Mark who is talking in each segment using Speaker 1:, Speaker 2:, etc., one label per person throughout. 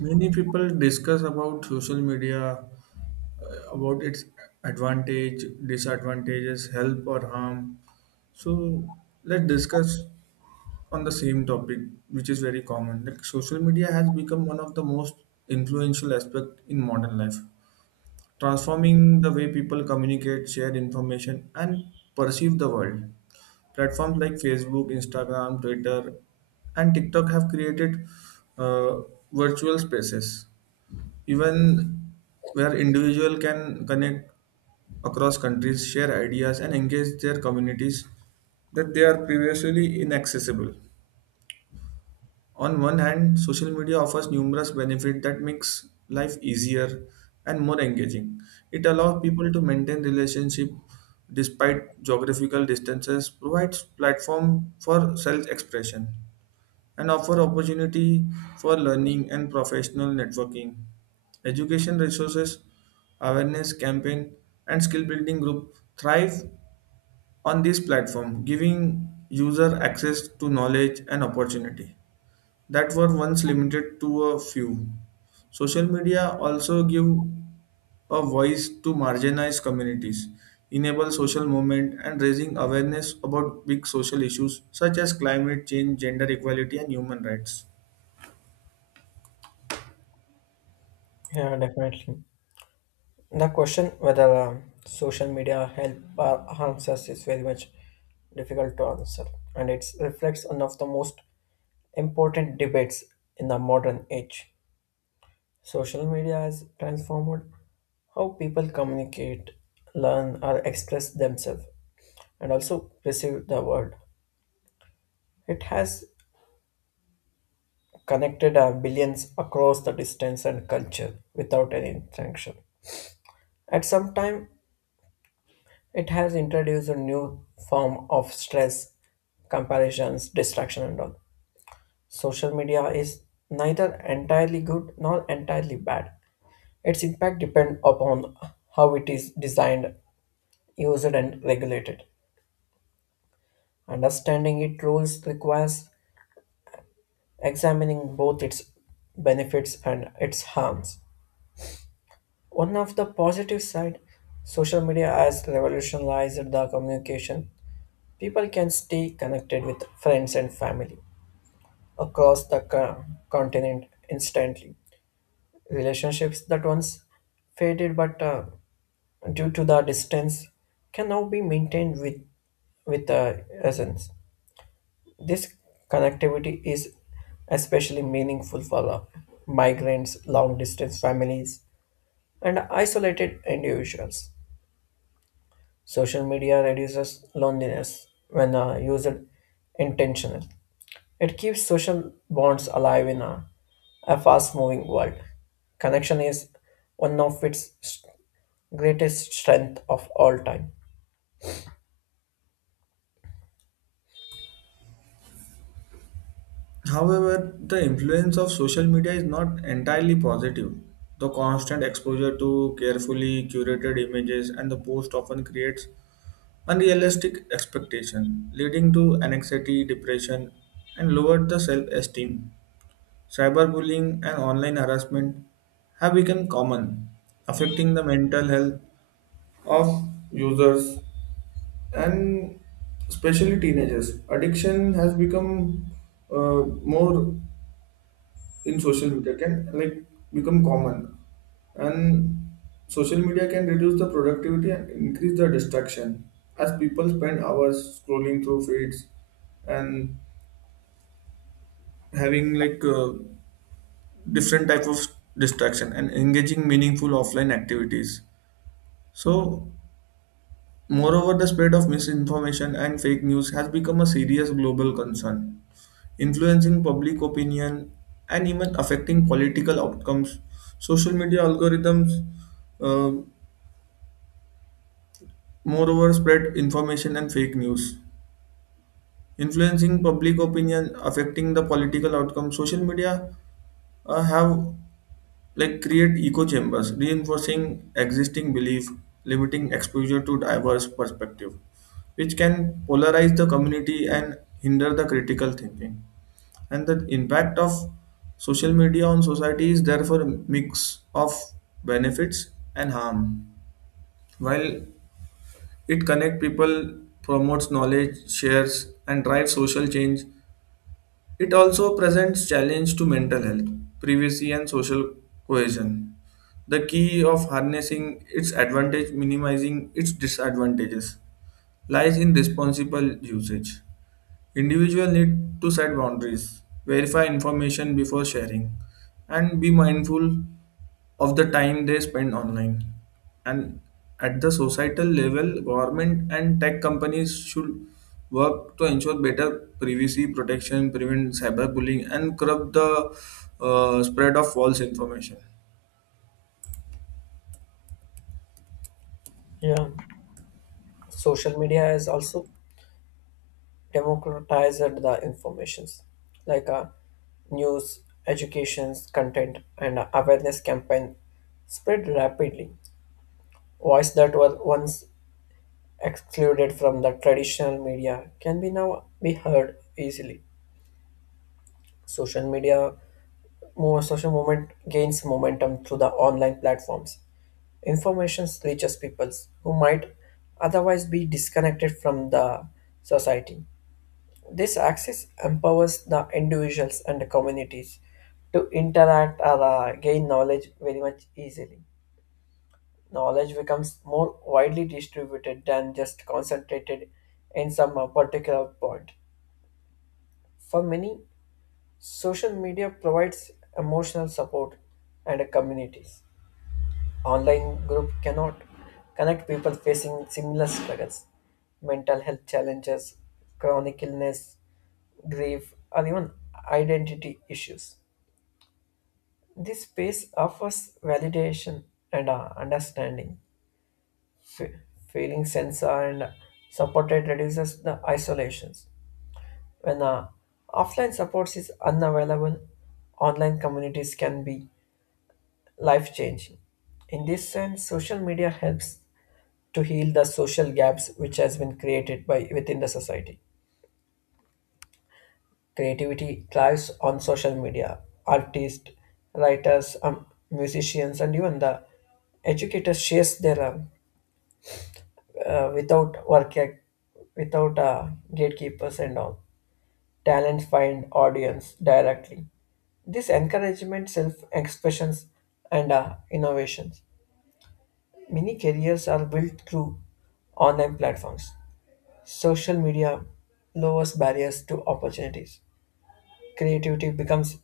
Speaker 1: Many people discuss about social media, about its advantage, disadvantages, help or harm. So let's discuss on the same topic, which is very common. Like social media has become one of the most influential aspect in modern life, transforming the way people communicate, share information, and perceive the world. Platforms like Facebook, Instagram, Twitter, and TikTok have created uh, virtual spaces even where individual can connect across countries, share ideas and engage their communities that they are previously inaccessible. On one hand, social media offers numerous benefits that makes life easier and more engaging. It allows people to maintain relationship despite geographical distances, provides platform for self expression, and offer opportunity for learning and professional networking. Education resources, awareness campaign, and skill building group thrive on this platform, giving user access to knowledge and opportunity that were once limited to a few. Social media also give a voice to marginalized communities, enable social movement and raising awareness about big social issues such as climate change, gender equality and human rights.
Speaker 2: Yeah, definitely. The question whether social media help or harms us is very much difficult to answer, and it reflects one of the most important debates in the modern age. Social media has transformed how people communicate, learn, or express themselves, and also perceive the world. It has connected billions across the distance and culture without any interaction. At some time, it has introduced a new form of stress, comparisons, distraction, and all. Social media is neither entirely good nor entirely bad. Its impact depends upon how it is designed, used, and regulated. Understanding its rules requires examining both its benefits and its harms. One of the positive side, social media has revolutionized the communication. People can stay connected with friends and family across the continent instantly. Relationships that once faded but due to the distance can now be maintained with essence. This connectivity is especially meaningful for migrants, long distance families, and isolated individuals. Social media reduces loneliness when used intentionally. It keeps social bonds alive in a fast moving world. Connection is one of its greatest strength of all time.
Speaker 1: However, the influence of social media is not entirely positive. The constant exposure to carefully curated images and the post often creates unrealistic expectation, leading to anxiety, depression, and lowered the self-esteem. Cyberbullying and online harassment have become common, affecting the mental health of users and especially teenagers. Addiction has become more in social media can like become common, and social media can reduce the productivity and increase the distraction as people spend hours scrolling through feeds and having different type of distraction and engaging meaningful offline activities. So moreover, the spread of misinformation and fake news has become a serious global concern, influencing public opinion, and even affecting political outcomes. Social media algorithms, uh, moreover, spread information and fake news, influencing public opinion, affecting the political outcome. Social media have like create echo chambers, reinforcing existing belief, limiting exposure to diverse perspective, which can polarize the community and hinder the critical thinking. And the impact of social media on society is therefore a mix of benefits and harm. While it connects people, promotes knowledge shares and drives social change, it also presents challenge to mental health, privacy and social cohesion. The key of harnessing its advantage, minimizing its disadvantages, lies in responsible usage. Individuals need to set boundaries, verify information before sharing, and be mindful of the time they spend online. And at the societal level, government and tech companies should work to ensure better privacy protection, prevent cyberbullying, and curb the spread of false information.
Speaker 2: Yeah, social media has also democratized the informations like news, educations, content, and awareness campaign spread rapidly. Voices that were once excluded from the traditional media can be now be heard easily. Social media more social movement gains momentum through the online platforms. Information reaches people who might otherwise be disconnected from the society. This access empowers the individuals and the communities to interact or gain knowledge very much easily. Knowledge becomes more widely distributed than just concentrated in some particular point. For many, social media provides emotional support and communities. Online group cannot connect people facing similar struggles, mental health challenges, chronic illness, grief, or even identity issues. This space offers validation and understanding. F- Feeling sense and supported reduces the isolations. When offline supports is unavailable, online communities can be life changing. In this sense, social media helps to heal the social gaps which has been created by within the society. Creativity thrives on social media. Artists, writers, musicians, and even the educators shares their without work without gatekeepers and all. Talent find audience directly. This encouragement, self expressions, and innovations. Many careers are built through online platforms. Social media lowers barriers to opportunities. Creativity becomes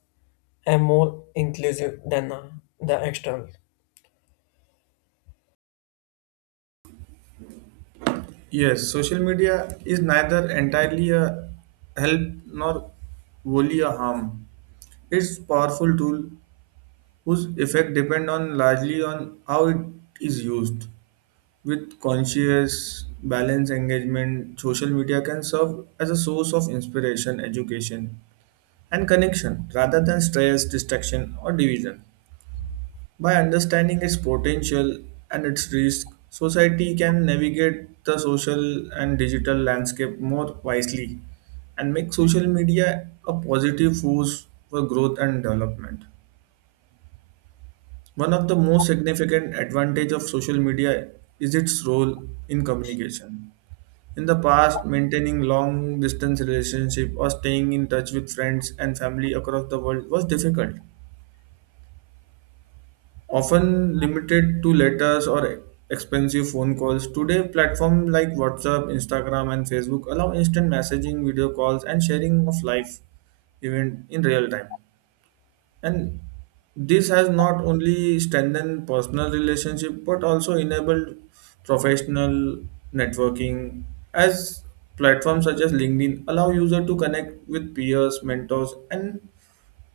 Speaker 2: a more inclusive than the external.
Speaker 1: Yes, social media is neither entirely a help nor wholly a harm. It's powerful tool whose effect depend on largely on how it is used. With conscious balance engagement, social media can serve as a source of inspiration, education and connection rather than stress, distraction or division. By understanding its potential and its risk, society can navigate the social and digital landscape more wisely and make social media a positive force for growth and development. One of the most significant advantage of social media is its role in communication. In the past, maintaining long distance relationship or staying in touch with friends and family across the world was difficult, often limited to letters or expensive phone calls. Today, platforms like WhatsApp, Instagram and Facebook allow instant messaging, video calls and sharing of life event in real time. And this has not only strengthened personal relationship but also enabled professional networking, as platforms such as LinkedIn allow user to connect with peers, mentors and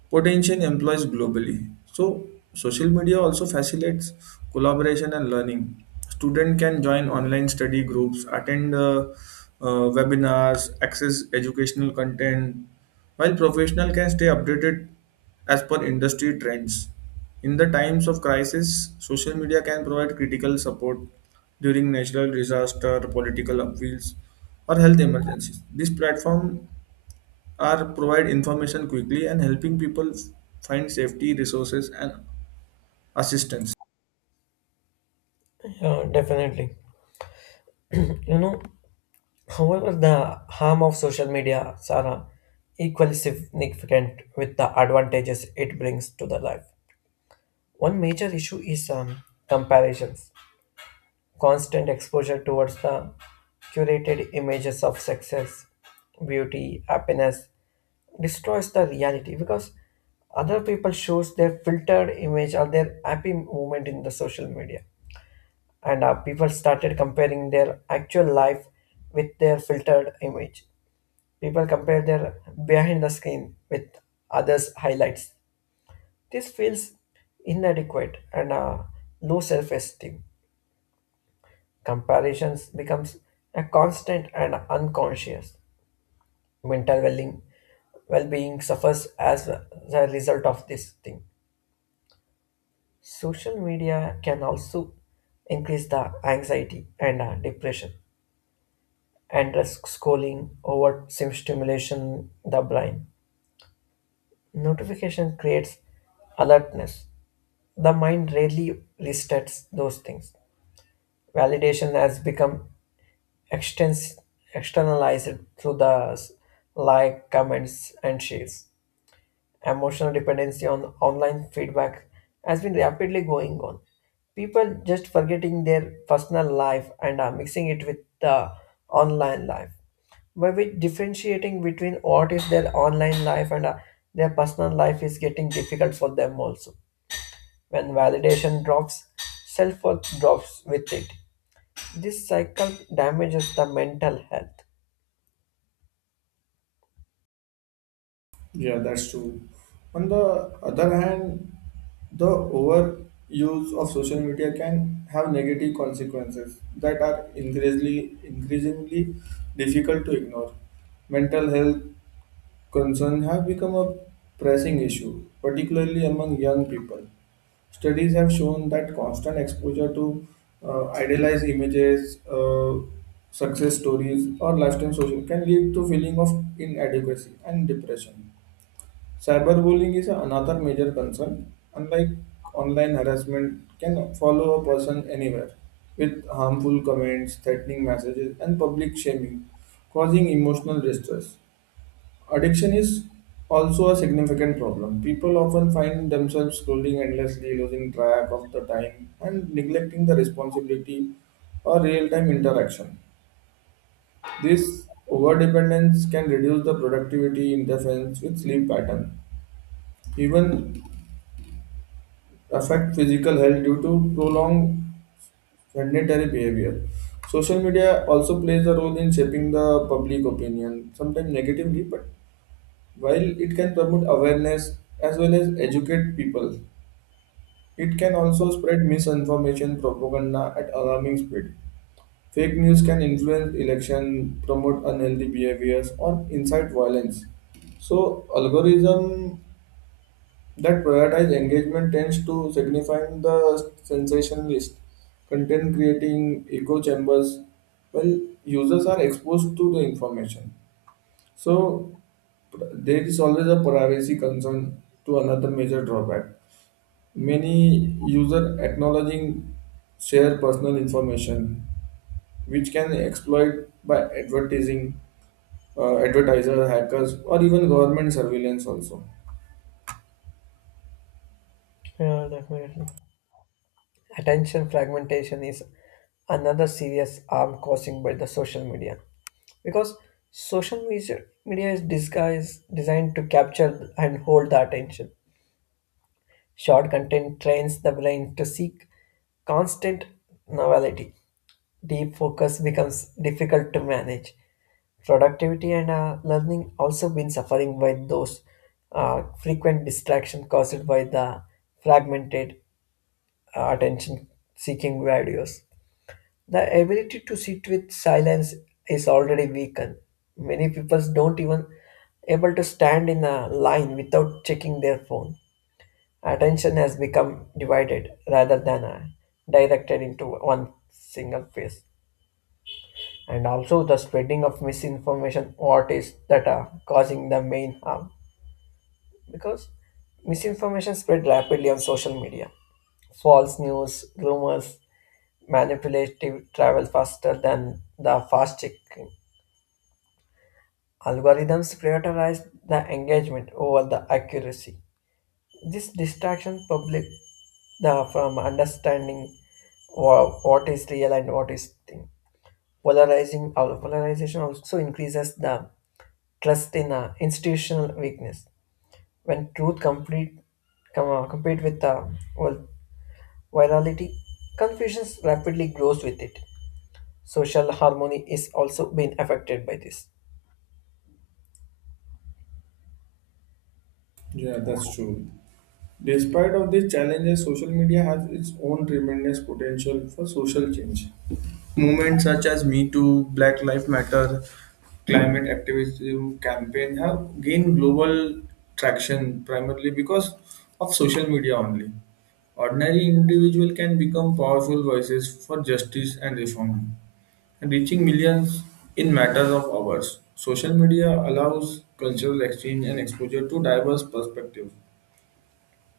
Speaker 1: potential employees globally. So, social media also facilitates collaboration and learning. Student can join online study groups, attend webinars, access educational content, while professional can stay updated as per industry trends. In the times of crisis, social media can provide critical support during natural disaster, political upheavals, or health emergencies. This platform are provide information quickly and helping people find safety resources and assistance.
Speaker 2: Yeah, definitely. You know, however, the harm of social media are equally significant with the advantages it brings to the life. One major issue is comparisons. Constant exposure towards the curated images of success, beauty, happiness, destroys the reality because other people shows their filtered image or their happy moment in the social media, and people started comparing their actual life with their filtered image. People compare their behind the screen with others highlights. This feels inadequate and low self-esteem. Comparisons becomes a constant and unconscious mental well-being. Well-being suffers as a result of this thing. Social media can also increase the anxiety and depression and risk scrolling over stimulation the brain. Notification creates alertness. The mind rarely resets those things. Validation has become extens- externalized through the like, comments, and shares. Emotional dependency on online feedback has been rapidly going on. People just forgetting their personal life and are mixing it with the online life. By which differentiating between what is their online life and their personal life is getting difficult for them also. When validation drops, self worth drops with it. This cycle damages the mental health.
Speaker 1: Yeah, that's true. On the other hand, the overuse of social media can have negative consequences that are increasingly difficult to ignore. Mental health concerns have become a pressing issue, particularly among young people. Studies have shown that constant exposure to idealized images, success stories, or lifetime social can lead to feeling of inadequacy and depression. Cyberbullying is another major concern. Unlike online harassment, can follow a person anywhere with harmful comments, threatening messages, and public shaming, causing emotional distress. Addiction is also a significant problem. People often find themselves scrolling endlessly, losing track of the time, and neglecting the responsibility or real time interaction. This overdependence can reduce the productivity, interference with sleep pattern, even affect physical health due to prolonged sedentary behavior. Social media also plays a role in shaping the public opinion, sometimes negatively. But while it can promote awareness as well as educate people, it can also spread misinformation propaganda at alarming speed. Fake news can influence election, promote unhealthy behaviors, or incite violence. So algorithm that prioritize engagement tends to signifying the sensationalist content, creating echo chambers while users are exposed to the information. So there is always a privacy concern to another major drawback. Many users acknowledging share personal information, which can exploit by advertising, advertiser, hackers, or even government surveillance also.
Speaker 2: Yeah, definitely. Attention fragmentation is another serious harm causing by the social media, because social media is disguised designed to capture and hold the attention. Short content trains the brain to seek constant novelty. Deep focus becomes difficult to manage. Productivity and learning also been suffering by those frequent distraction caused by the fragmented attention seeking videos. The ability to sit with silence is already weakened. Many people don't even able to stand in a line without checking their phone. Attention has become divided rather than directed into one single phase. And also the spreading of misinformation what is that are causing the main harm, because misinformation spread rapidly on social media. False news, rumors, manipulative travel faster than the fast checking. Algorithms prioritize the engagement over the accuracy. This distraction public the from understanding what is real and what is thing. Polarizing or polarization also increases the trust in institutional weakness. When truth compete with the well, virality, confusion rapidly grows with it. Social harmony is also being affected by this.
Speaker 1: Yeah, that's true. Despite of these challenges, social media has its own tremendous potential for social change. Movements such as Me Too, Black Lives Matter, climate activism campaign have gained global traction primarily because of social media only. Ordinary individual can become powerful voices for justice and reform, and reaching millions in matters of hours. Social media allows cultural exchange and exposure to diverse perspectives,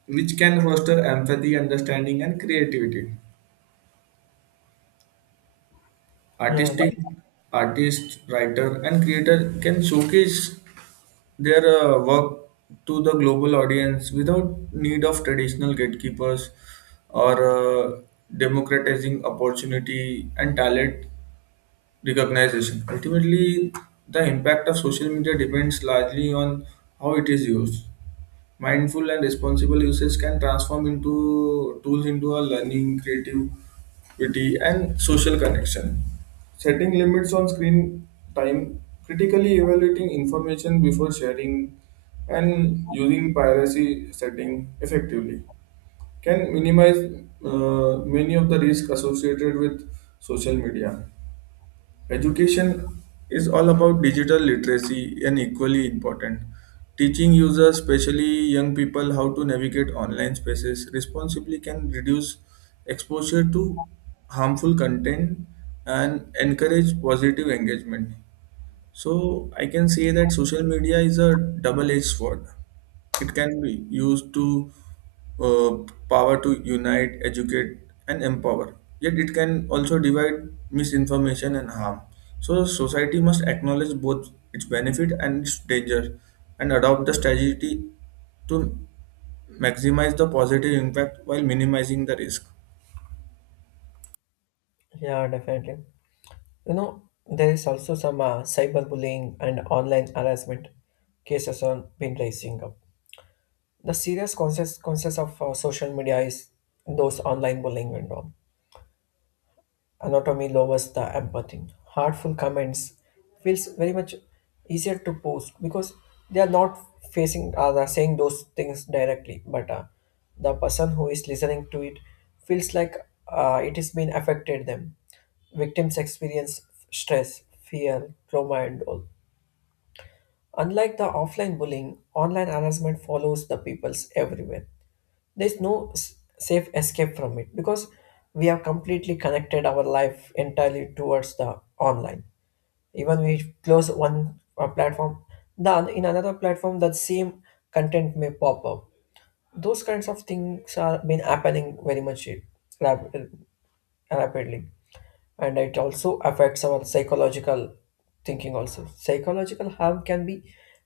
Speaker 1: which can foster empathy, understanding, and creativity.
Speaker 2: Yeah,
Speaker 1: Artistic
Speaker 2: de-
Speaker 1: Artist, writer, and creator can showcase their work to the global audience without need of traditional gatekeepers or uh, democratizing opportunity and talent recognition. Ultimately, the impact of social media depends largely on how it is used. Mindful and responsible usage can transform into tools into a learning, creativity, and social connection. Setting limits on screen time, critically evaluating information before sharing, and using piracy setting effectively can minimize many of the risks associated with social media. Education is all about digital literacy and equally important. Teaching users, especially young people, how to navigate online spaces responsibly can reduce exposure to harmful content and encourage positive engagement. So I can say that social media is a double-edged sword. It can be used to uh, power to unite, educate, and empower. Yet it can also divide misinformation and harm. So society must acknowledge both its benefit and its danger, and adopt the strategy to maximize the positive impact while minimizing the risk.
Speaker 2: yeah, definitely. You know, there is also some cyberbullying and online harassment cases on been rising up. The serious consequences of social media is those online bullying and all. Anatomy lowers the empathy. Heartful comments feels very much easier to post because they are not facing they are saying those things directly, but the person who is listening to it feels like it has been affected them. Victims experience stress, fear, trauma, and all. Unlike the offline bullying, online harassment follows the peoples everywhere. There's no safe escape from it because we have completely connected our life entirely towards the online. Even we close one platform, then in another platform that same content may pop up. Those kinds of things are been happening very much rap- uh, rapidly and it also affects our psychological thinking also. Psychological harm can be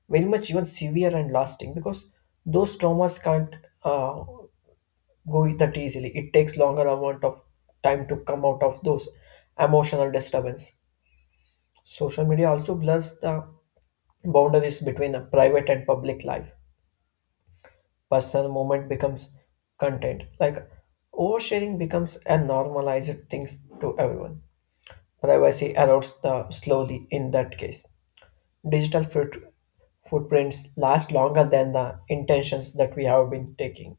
Speaker 2: very much even severe and lasting because those traumas can't uh, go that easily. It takes longer amount of time to come out of those emotional disturbance. Social media also blurs the boundaries between a private and public life. Personal moment becomes content. Like oversharing becomes a normalized things to everyone. Privacy erodes the slowly in that case. Digital footprints last longer than the intentions that we have been taking.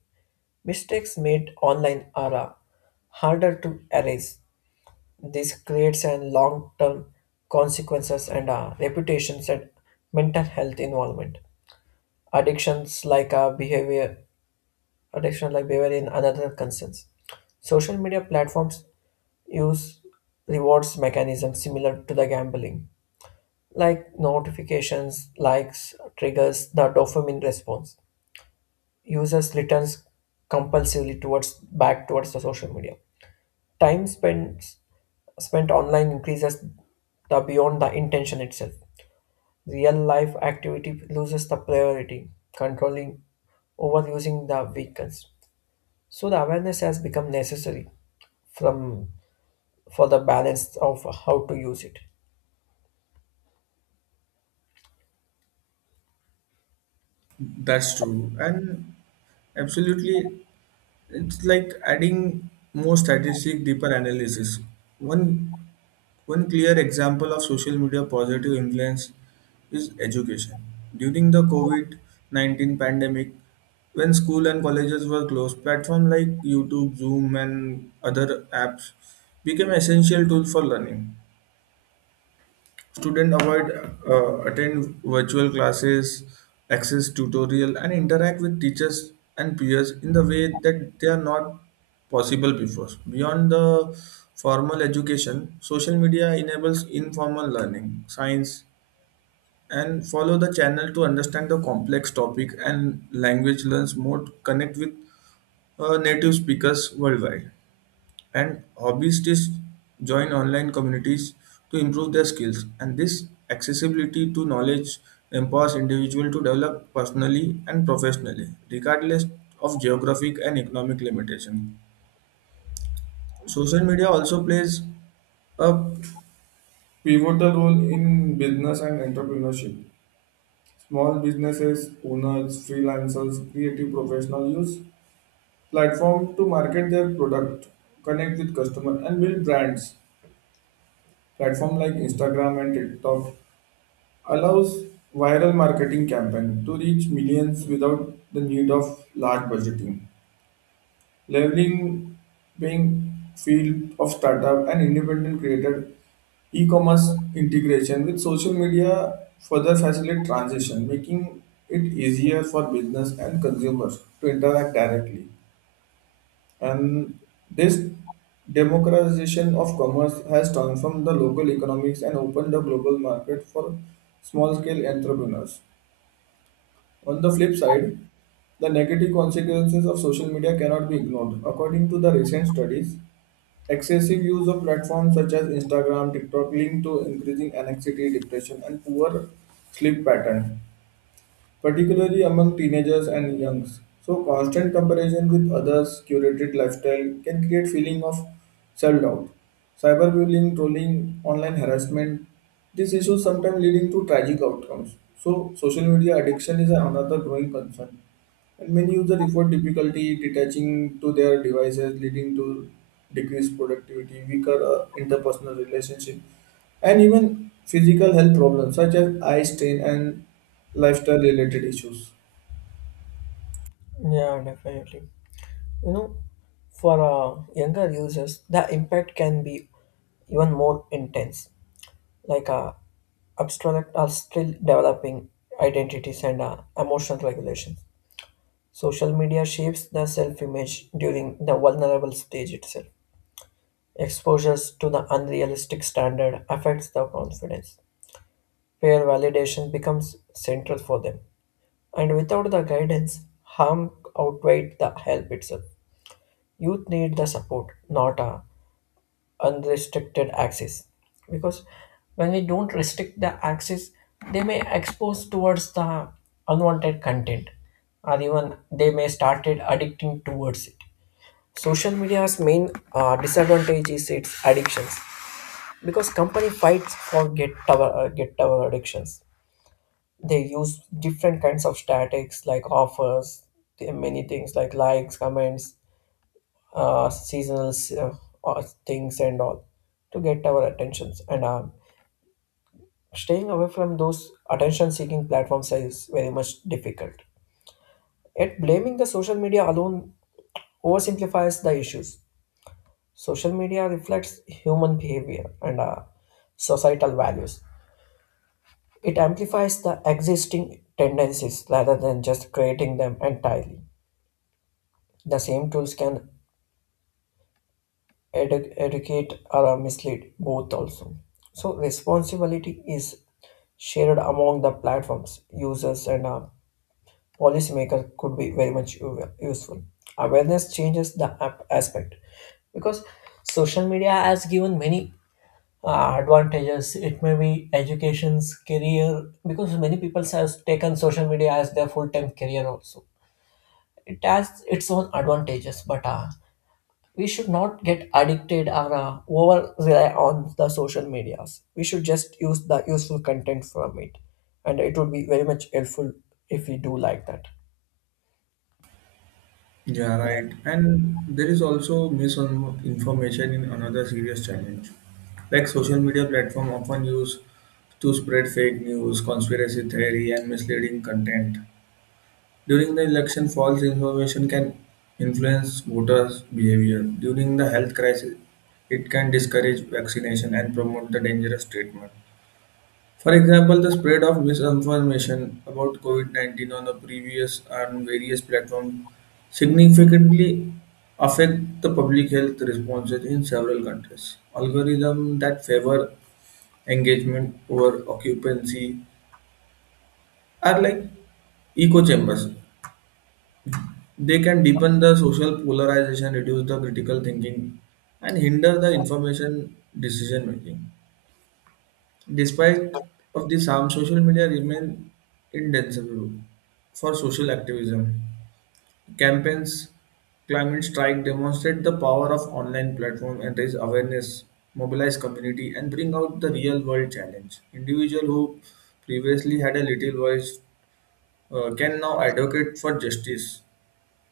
Speaker 2: Mistakes made online are harder to erase. This creates an long-term consequences and reputations and mental health involvement. Addictions like uh, behavior, addiction like behavior in another concerns. Social media platforms use rewards mechanisms similar to the gambling, like notifications, likes, triggers the dopamine response. Users returns compulsively towards back towards the social media. Time spent online increases the beyond the intention itself. Real life activity loses the priority, controlling overusing the vehicles. So the awareness has become necessary from for the balance of how to use it.
Speaker 1: That's true, and absolutely it's like adding more strategic, deeper analysis. One one clear example of social media positive influence is education. During the COVID COVID-19 pandemic, when school and colleges were closed, platforms like YouTube, Zoom, and other apps became essential tools for learning. Students avoid attend virtual classes, access tutorial, and interact with teachers and peers in the way that they are not possible before. Beyond the formal education, social media enables informal learning, science, and follow the channel to understand the complex topic and language learns more to connect with native speakers worldwide, and hobbyists join online communities to improve their skills. And this accessibility to knowledge empowers individuals to develop personally and professionally regardless of geographic and economic limitation. Social media also plays a pivotal role in business and entrepreneurship. Small businesses owners, freelancers, creative professionals use platform to market their product, connect with customer and build brands. Platform like Instagram and TikTok allows viral marketing campaign to reach millions without the need of large budgeting, leveling paying field of startup and independent creator. E-commerce integration with social media further facilitate transition, making it easier for business and consumers to interact directly. And this democratization of commerce has transformed the local economics and opened the global market for small scale entrepreneurs. On the flip side, the negative consequences of social media cannot be ignored. According to the recent studies, excessive use of platforms such as Instagram, TikTok linked to increasing anxiety, depression, and poor sleep pattern, particularly among teenagers and youngs. So constant comparison with others' curated lifestyle can create feeling of self-doubt. Cyberbullying, trolling, online harassment, these issues sometimes leading to tragic outcomes. So social media addiction is another growing concern. And many users report difficulty detaching to their devices, leading to decreased productivity, weaker interpersonal relationship, and even physical health problems such as eye strain and lifestyle related issues.
Speaker 2: Yeah, definitely. You know, for younger users, the impact can be even more intense. Like abstract are still developing identities and emotional regulations. Social media shapes the self image during the vulnerable stage itself. Exposures to the unrealistic standard affects the confidence. Peer validation becomes central for them. And without the guidance, harm outweighs the help itself. Youth need the support, not a unrestricted access. Because when we don't restrict the access, they may expose towards the unwanted content, or even they may started addicting towards it. Social media's main disadvantage is its addictions because company fights for get tower addictions. They use different kinds of statics like offers, the many things like likes, comments, seasonal things and all to get our attentions. And staying away from those attention-seeking platforms is very much difficult. Yet blaming the social media alone oversimplifies the issues. Social media reflects human behavior and societal values. It amplifies the existing tendencies rather than just creating them entirely. The same tools can educate or mislead both also. So responsibility is shared among the platforms, users, and policymakers could be very much useful. Awareness changes the app aspect, because social media has given many advantages. It may be education's career because many people has taken social media as their full-time career also. It has its own advantages, but we should not get addicted or over rely on the social medias. We should just use the useful content from it, and it would be very much helpful if we do like that.
Speaker 1: Yeah, right. And there is also misinformation in another serious challenge. Like social media platform often used to spread fake news, conspiracy theory, and misleading content. During the election, false information can influence voters' behavior. During the health crisis, it can discourage vaccination and promote the dangerous treatment. For example, the spread of misinformation about COVID 19 on the previous and various platforms significantly affect the public health responses in several countries. Algorithms that favor engagement over occupancy are like echo chambers. They can deepen the social polarization, reduce the critical thinking, and hinder the information decision making. Despite of this harm, social media remain indispensable for social activism. Campaigns, climate strike demonstrate the power of online platform and raise awareness, mobilize community, and bring out the real world challenge. Individual who previously had a little voice can now advocate for justice,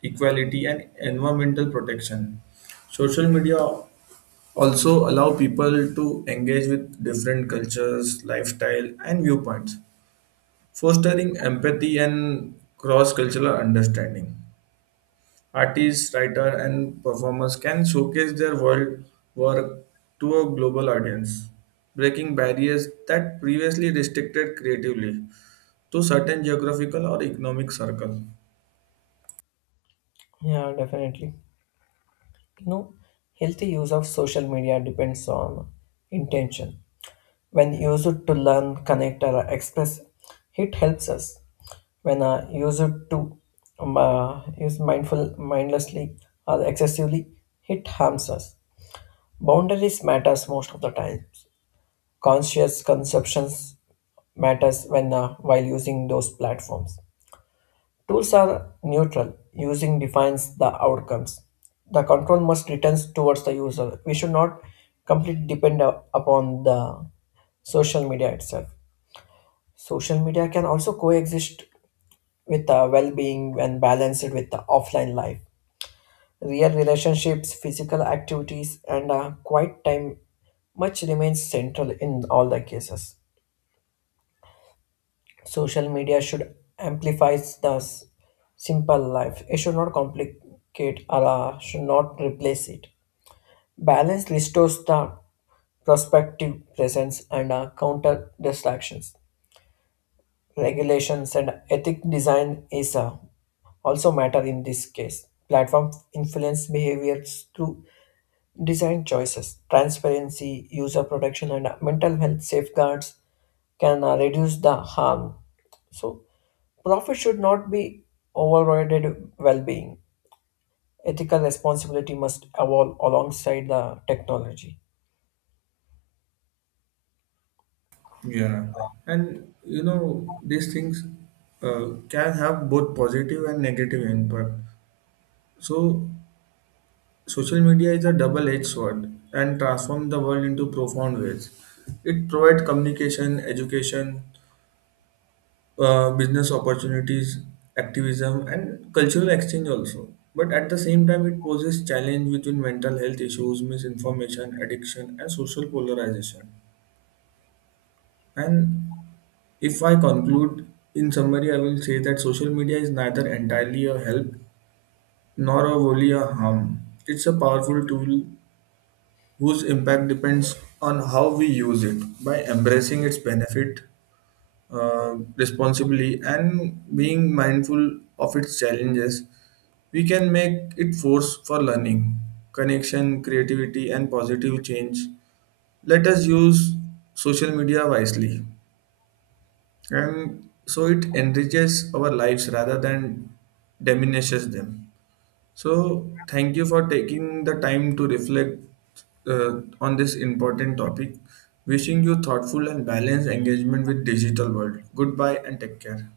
Speaker 1: equality, and environmental protection. Social media also allow people to engage with different cultures, lifestyle, and viewpoints, fostering empathy and cross cultural understanding. Artists, writer, and performers can showcase their world work to a global audience, breaking barriers that previously restricted creatively to certain geographical or economic circle.
Speaker 2: Yeah, definitely. You know, healthy use of social media depends on intention. When used to learn, connect, or express, it helps us. When used to mindlessly, or excessively, it harms us. Boundaries matters most of the time. Conscious conceptions matters when while using those platforms. Tools are neutral. Using defines the outcomes. The control must returns towards the user. We should not completely depend upon the social media itself. Social media can also coexist with well-being and balance it with the offline life. Real relationships, physical activities, and quiet time much remains central in all the cases. Social media should amplify the simple life. It should not complicate or should not replace it. Balance restores the prospective presence and counter distractions. Regulations and ethic design is also matter in this case. Platform influence behaviors through design choices, transparency, user protection, and mental health safeguards can reduce the harm. So profit should not be overridden well-being. Ethical responsibility must evolve alongside the technology.
Speaker 1: Yeah, and you know these things can have both positive and negative impact. So social media is a double-edged sword and transforms the world into profound ways. It provides communication, education, business opportunities, activism, and cultural exchange also. But at the same time, it poses challenge within mental health issues, misinformation, addiction, and social polarization. And if I conclude in summary, I will say that social media is neither entirely a help nor a wholly a harm. It's a powerful tool whose impact depends on how we use it. By embracing its benefit responsibly and being mindful of its challenges, we can make it force for learning, connection, creativity and positive change. Let us use social media wisely and so it enriches our lives rather than diminishes them. So, thank you for taking the time to reflect on this important topic. Wishing you thoughtful and balanced engagement with digital world. Goodbye and take care.